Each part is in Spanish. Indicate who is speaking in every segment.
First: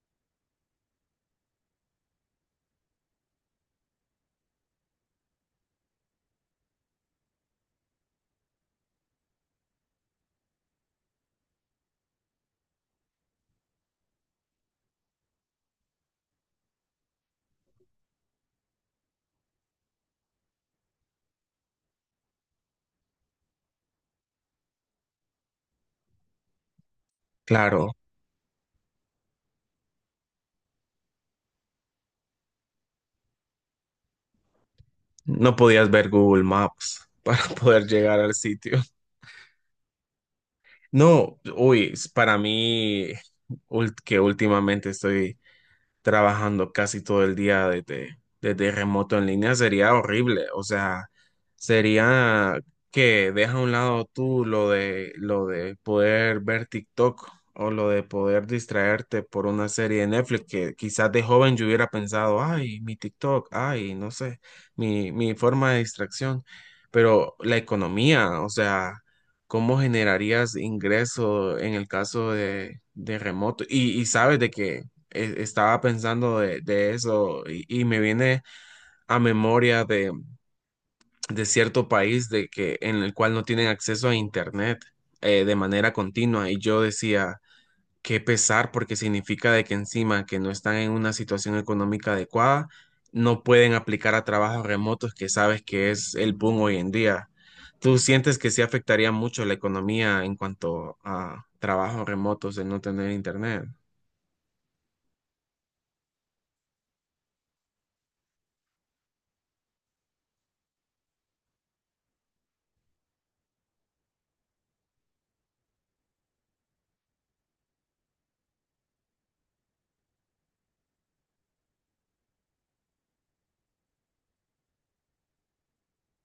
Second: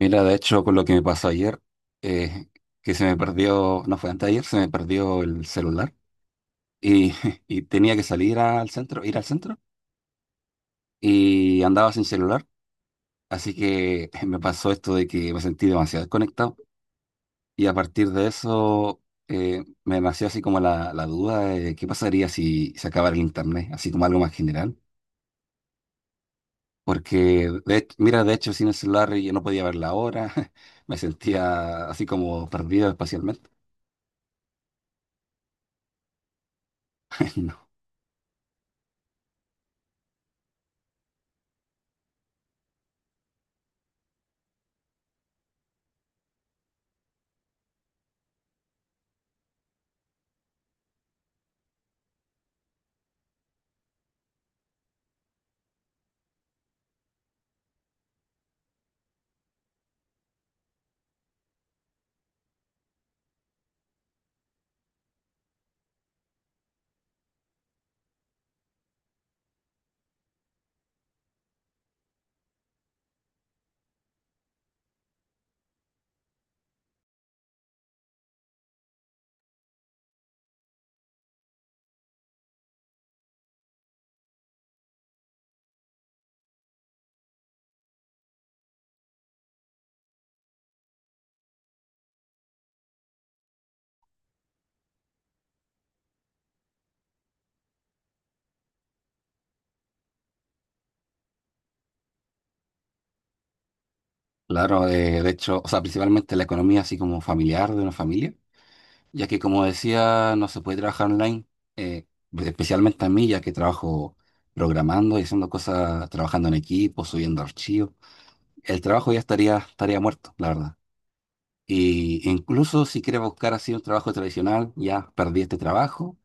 Speaker 1: Mira, de hecho, con lo que me pasó ayer, eh, que se me perdió, no fue antes de ayer, se me perdió el celular y, y tenía que salir al centro, ir al centro y andaba sin celular. Así que me pasó esto de que me sentí demasiado desconectado y a partir de eso me nació así como la duda de qué pasaría si se acabara el internet, así como algo más general. Porque,
Speaker 2: Claro,
Speaker 1: mira, de hecho, sin el celular yo no podía ver la hora, me sentía así como perdido espacialmente.
Speaker 2: no podías ver Google Maps para poder llegar al sitio. No, uy, para mí, que últimamente estoy trabajando casi todo el día desde, desde remoto en línea sería horrible. O sea, sería que deja a un lado tú lo de poder ver TikTok o lo de poder distraerte por una serie de Netflix que quizás de joven yo hubiera pensado, ay, mi TikTok, ay, no sé, mi forma de distracción. Pero la economía, o sea... ¿Cómo generarías ingreso en el caso de remoto? Y sabes de que estaba pensando de eso y me viene a memoria de cierto país de que, en el cual no tienen acceso a internet, de manera continua y yo decía, qué pesar porque significa de que encima que no están en una situación económica adecuada, no pueden aplicar a trabajos remotos que sabes que es el boom hoy en día. ¿Tú sientes que sí afectaría mucho la economía en cuanto a trabajos remotos de no tener internet?
Speaker 1: Claro, de hecho, o sea, principalmente la economía así como familiar de una familia, ya que como decía, no se puede trabajar online, eh, especialmente a mí, ya que trabajo programando y haciendo cosas, trabajando en equipo, subiendo archivos. El trabajo ya estaría muerto, la verdad. Y incluso si quieres buscar así un trabajo tradicional, ya perdí este trabajo.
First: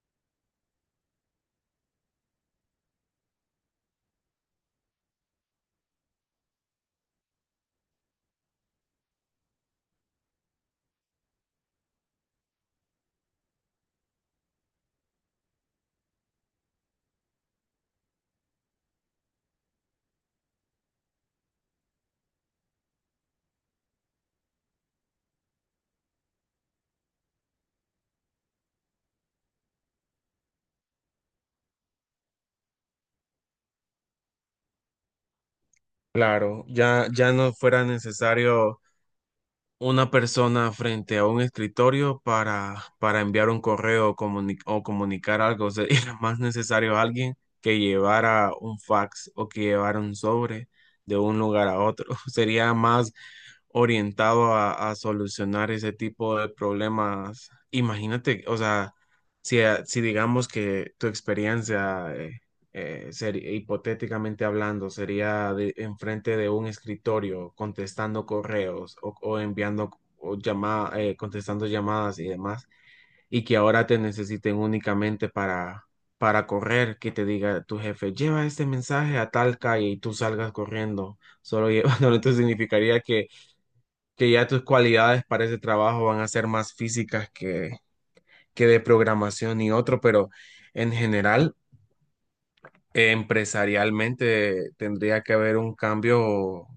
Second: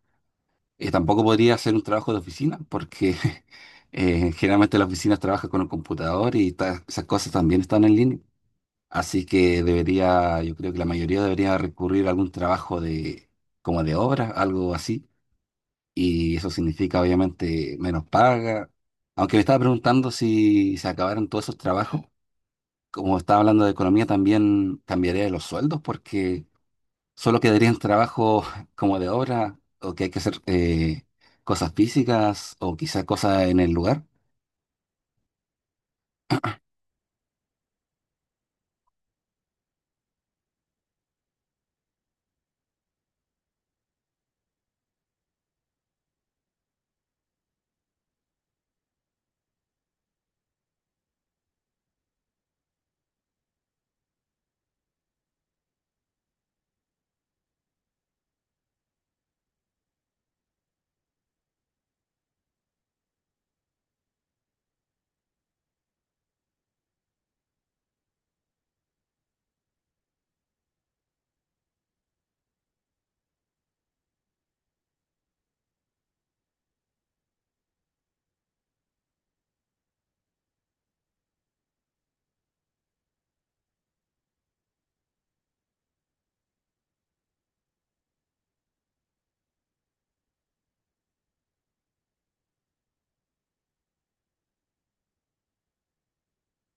Speaker 1: Tampoco podría hacer un trabajo de oficina, porque generalmente las oficinas trabajan con un computador y esas cosas también están en línea. Así que debería, yo creo que la mayoría debería recurrir a algún trabajo de, como de obra, algo así. Y eso significa obviamente menos paga. Aunque me estaba preguntando si se acabaron todos esos trabajos, como estaba hablando de economía, también cambiaría los sueldos porque solo quedarían trabajos como de obra o que hay que hacer cosas físicas o quizás cosas en el lugar.
Speaker 2: Claro, ya, ya no fuera necesario una persona frente a un escritorio para enviar un correo o, o comunicar algo. Sería más necesario alguien que llevara un fax o que llevara un sobre de un lugar a otro. Sería más orientado a solucionar ese tipo de problemas. Imagínate, o sea, si, si digamos que tu experiencia sería, hipotéticamente hablando, sería de, enfrente de un escritorio contestando correos o enviando contestando llamadas y demás, y que ahora te necesiten únicamente para correr, que te diga tu jefe, lleva este mensaje a tal calle y tú salgas corriendo, solo llevándolo, entonces significaría que ya tus cualidades para ese trabajo van a ser más físicas que de programación y otro, pero en general, empresarialmente tendría que haber un cambio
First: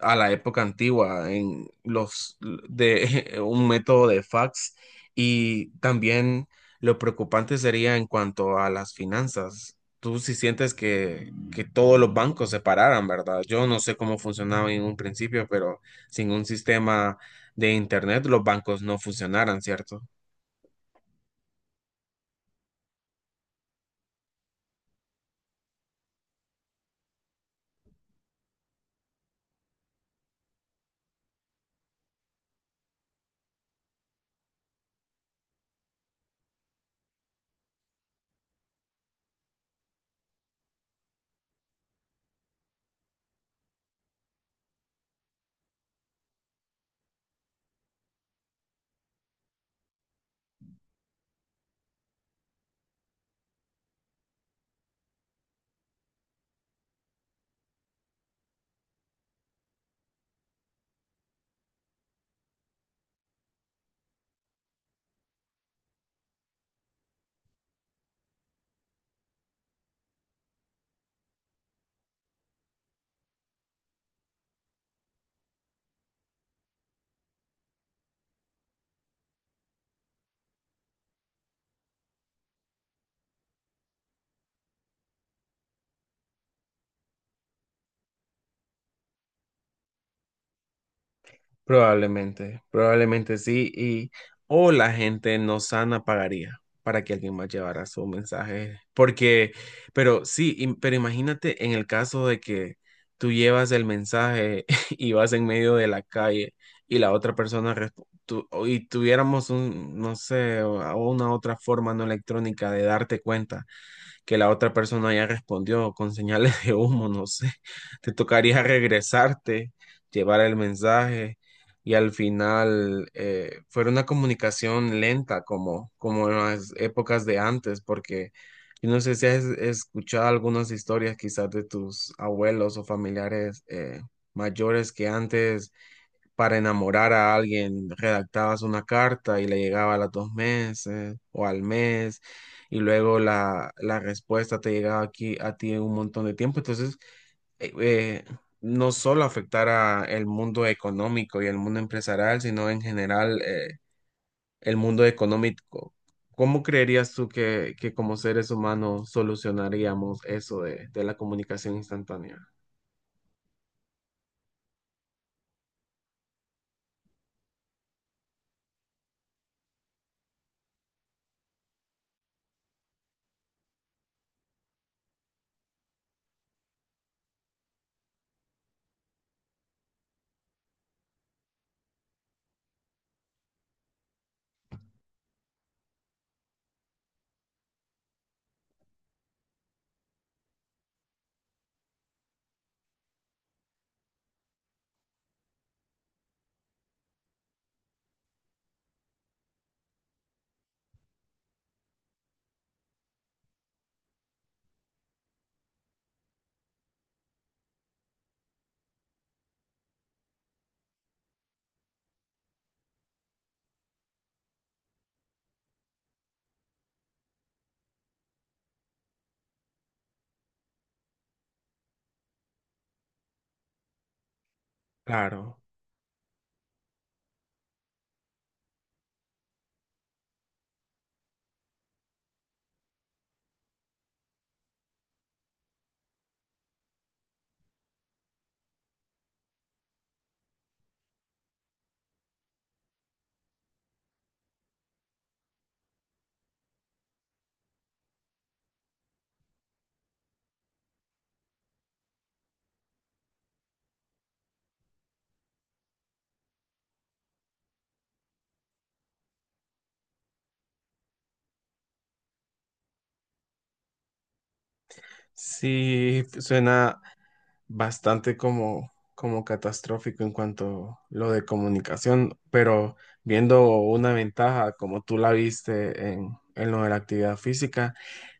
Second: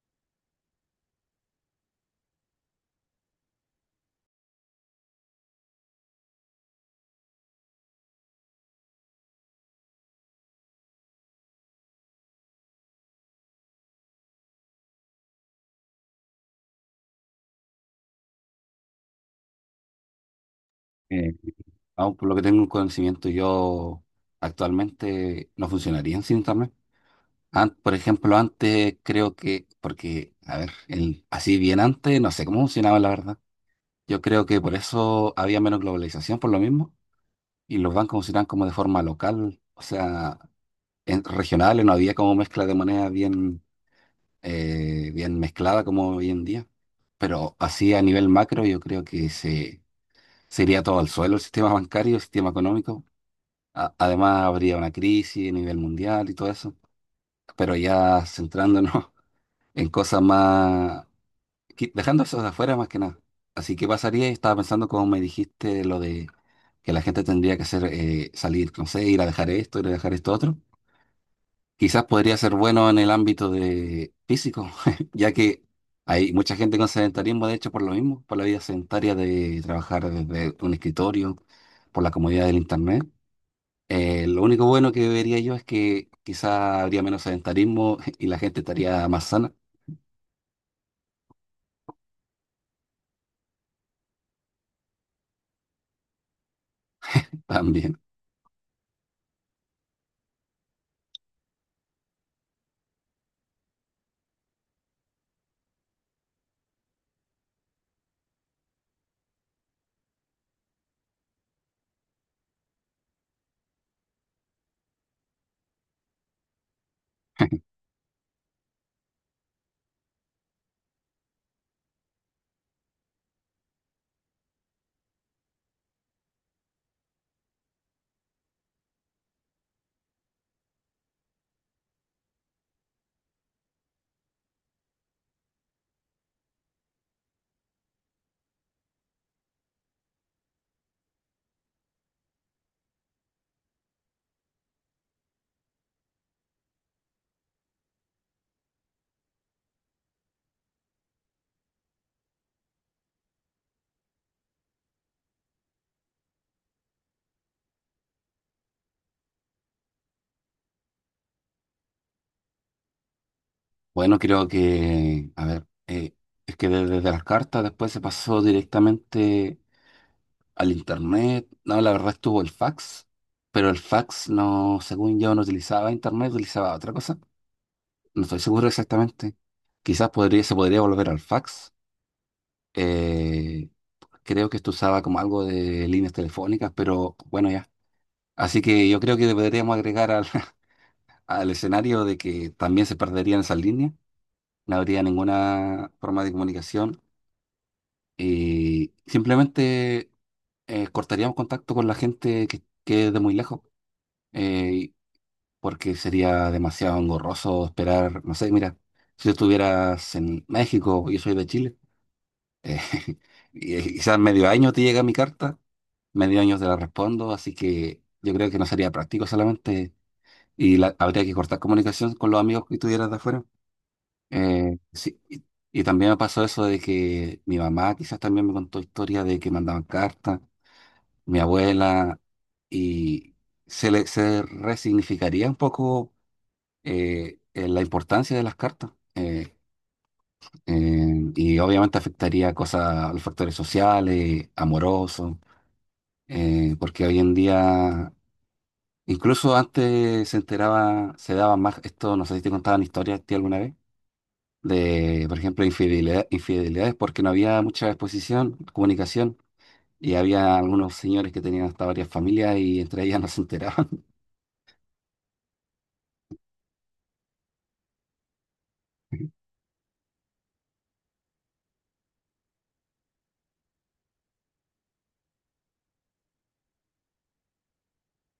Speaker 2: a la época antigua en los de un método de fax y también lo preocupante sería en cuanto a las finanzas. Tú si sientes que todos los bancos se pararan, ¿verdad? Yo no sé cómo funcionaba en un principio, pero sin un sistema de internet los bancos no funcionaran, ¿cierto?
Speaker 1: Eh, aún por lo que tengo un conocimiento, yo actualmente no funcionaría sin internet. Por ejemplo, antes creo que, porque, a ver, así bien antes, no sé cómo funcionaba la verdad. Yo creo que por eso había menos globalización, por lo mismo, y los bancos funcionaban como de forma local, o sea, en, regionales, no había como mezcla de moneda bien, bien mezclada como hoy en día. Pero así a nivel macro, yo creo que se iría todo al suelo el sistema bancario, el sistema económico. Además, habría una crisis a nivel mundial y todo eso. Pero ya centrándonos en cosas más, dejando eso de afuera más que nada. Así que pasaría, y estaba pensando como me dijiste lo de que la gente tendría que hacer salir, no sé, ir a dejar esto, ir a dejar esto otro. Quizás podría ser bueno en el ámbito de físico, ya que hay mucha gente con sedentarismo, de hecho, por lo mismo, por la vida sedentaria de trabajar desde un escritorio, por la comodidad del internet. Lo único bueno que vería yo es que quizás habría menos sedentarismo y la gente estaría más sana
Speaker 2: Probablemente, probablemente sí, y o la gente no sana pagaría para que alguien más llevara
Speaker 1: también.
Speaker 2: su mensaje, porque, pero sí, pero imagínate en el caso de que tú llevas el mensaje y vas en medio de la calle y la otra persona y tuviéramos un, no sé, una otra forma no electrónica de darte cuenta que la otra persona ya respondió con señales de humo, no sé. Te tocaría regresarte, llevar el mensaje y al final fue una comunicación lenta como, como en las épocas de antes, porque yo no sé si has escuchado algunas historias quizás de tus abuelos o familiares mayores que antes para enamorar a alguien, redactabas una carta y le llegaba a los dos meses o al mes, y luego la, la respuesta te llegaba aquí a ti en un montón de tiempo. Entonces, eh, eh, no solo afectara el mundo económico y el mundo empresarial, sino en general, el mundo económico. ¿Cómo creerías tú que como seres humanos solucionaríamos eso de la comunicación instantánea?
Speaker 1: Bueno, creo que, a ver, es que desde las cartas después se pasó directamente al internet. No, la verdad estuvo el fax, pero el fax no, según yo, no utilizaba internet, utilizaba otra cosa. No estoy seguro exactamente. Quizás podría, se podría volver al fax. Eh, creo que esto usaba como algo de líneas telefónicas, pero bueno, ya. Así que yo creo que deberíamos agregar al, al escenario de que también se perderían esas líneas. No habría ninguna forma de comunicación. Y simplemente cortaríamos contacto con la gente que quede de muy lejos, eh, porque sería demasiado engorroso esperar, no sé, mira, si tú estuvieras en México, yo soy de Chile, eh, y quizás medio año te llega mi carta, medio año te la respondo, así que yo creo que no sería práctico solamente, y habría que cortar comunicación con los amigos que tuvieras de afuera. Sí, y
Speaker 2: Claro,
Speaker 1: y también me pasó eso de que mi mamá quizás también me contó historias de que mandaban cartas mi abuela, y se resignificaría un poco la importancia de las cartas. Y obviamente afectaría cosas a los factores sociales, amorosos, porque hoy en día, incluso antes se enteraba, se daba más, esto no sé si te contaban historias a ti alguna vez, de, por ejemplo, infidelidades, porque no había mucha exposición, comunicación. Y había algunos señores que tenían hasta varias familias y entre ellas no se enteraban.
Speaker 2: sí, suena bastante como, como catastrófico en cuanto a lo de comunicación, pero viendo una ventaja como tú la viste en lo de la actividad física,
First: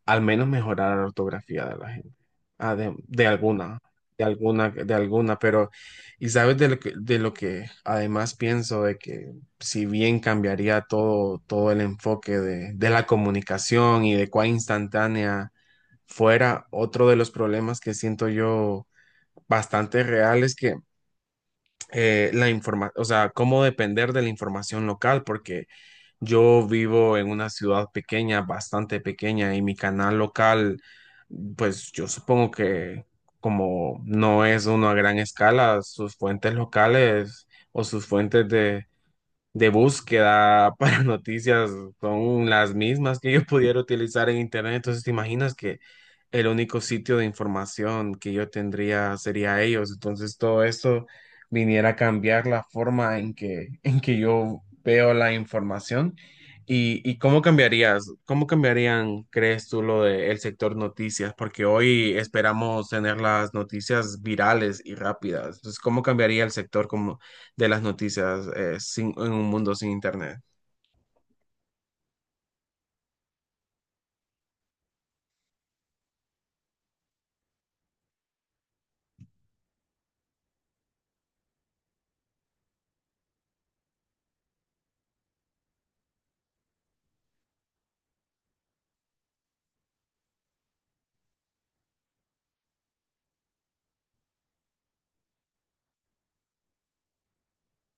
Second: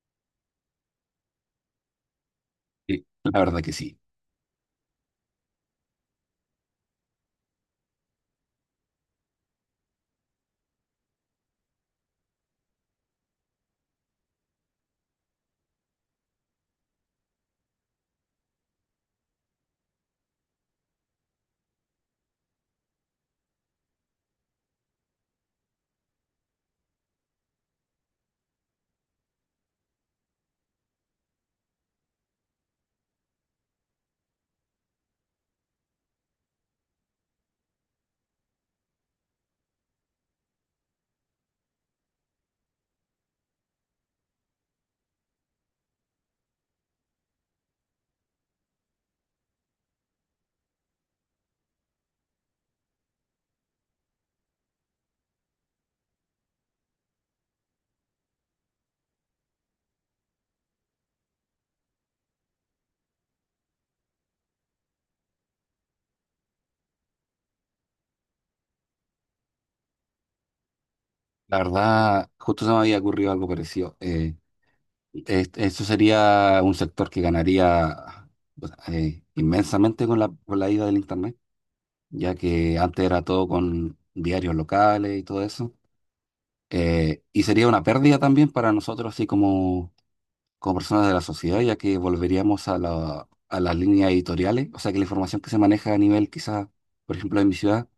Speaker 2: al menos mejorar la ortografía de la gente, ah, de,
Speaker 1: Sí, la verdad que sí.
Speaker 2: de alguna, pero y sabes de lo que además pienso, de que si bien cambiaría todo, todo el enfoque de la comunicación y de cuán instantánea fuera, otro de los problemas que siento yo bastante reales que o sea, cómo depender de la información local, porque yo vivo en una ciudad pequeña, bastante pequeña, y mi canal local, pues yo supongo que como no es uno a gran escala, sus fuentes locales o sus fuentes de búsqueda para noticias son las mismas que yo pudiera utilizar en internet. Entonces, ¿te imaginas que el único sitio de información que yo tendría sería ellos? Entonces, todo esto viniera a cambiar la forma en que, en que yo veo la información. Y cómo cambiarías? ¿Cómo cambiarían, crees tú, lo del sector noticias? Porque hoy esperamos tener las noticias virales y rápidas. Entonces, ¿cómo cambiaría el sector, cómo de las noticias en un mundo sin internet?
Speaker 1: La verdad, justo se me había ocurrido algo parecido. Eso sería un sector que ganaría, o sea, inmensamente con la ida del Internet, ya que antes era todo con diarios locales y todo eso. Y sería una pérdida también para nosotros, así como, como personas de la sociedad, ya que volveríamos a a las líneas editoriales. O sea, que la información que se maneja a nivel, quizás, por ejemplo, en mi ciudad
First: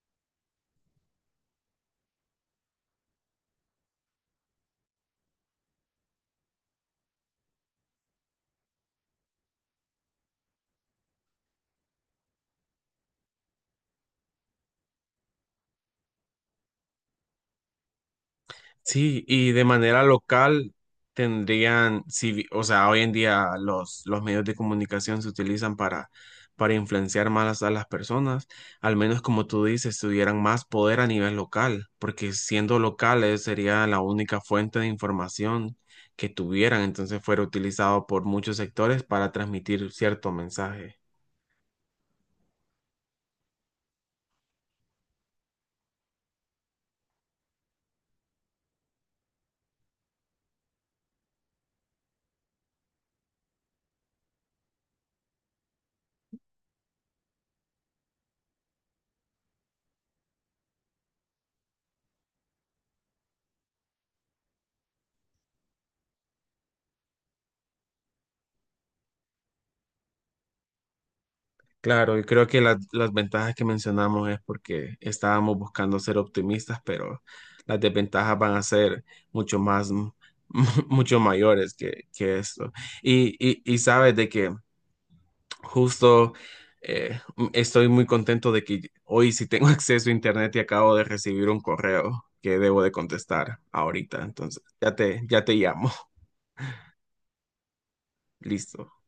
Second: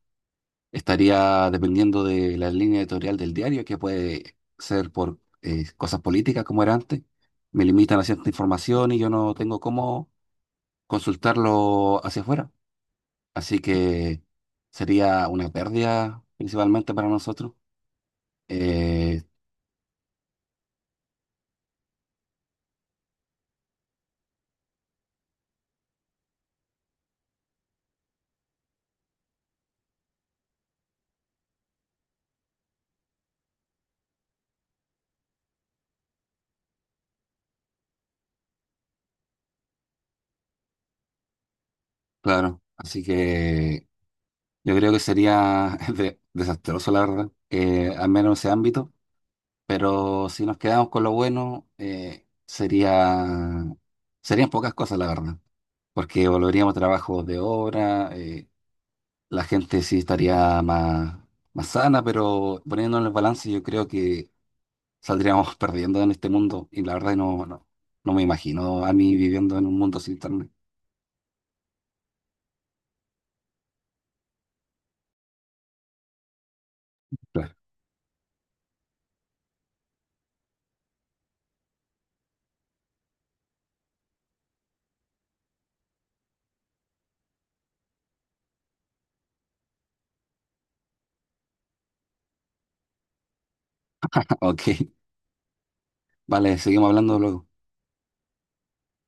Speaker 1: estaría dependiendo de la línea editorial del diario, que puede ser por cosas políticas como era antes. Me limitan a cierta información y yo no tengo cómo consultarlo hacia afuera. Así que sería una pérdida principalmente para nosotros. Eh,
Speaker 2: Sí, y de manera local tendrían, si vi- o sea, hoy en día los medios de comunicación se utilizan para influenciar más a las personas, al menos como tú dices, tuvieran más poder a nivel local, porque siendo locales sería la única fuente de información que tuvieran, entonces fuera utilizado por muchos sectores para transmitir cierto mensaje.
Speaker 1: claro, así que yo creo que sería desastroso, la verdad, al menos en ese ámbito. Pero si nos quedamos con lo bueno, serían pocas cosas, la verdad. Porque volveríamos a trabajos de obra, la gente sí estaría más, más sana, pero poniendo en el balance yo creo que saldríamos perdiendo en este mundo y la verdad no, no, no me imagino a mí viviendo en un mundo sin internet.
Speaker 2: Claro, y creo que las ventajas que mencionamos es porque estábamos buscando ser optimistas, pero
Speaker 1: Claro.
Speaker 2: las desventajas van a ser mucho más, mucho mayores que esto. Y sabes de que justo estoy muy contento de que hoy sí tengo acceso a internet y acabo de recibir un correo que debo de contestar ahorita. Entonces,
Speaker 1: Ok,
Speaker 2: ya te llamo.
Speaker 1: vale, seguimos hablando luego.
Speaker 2: Listo.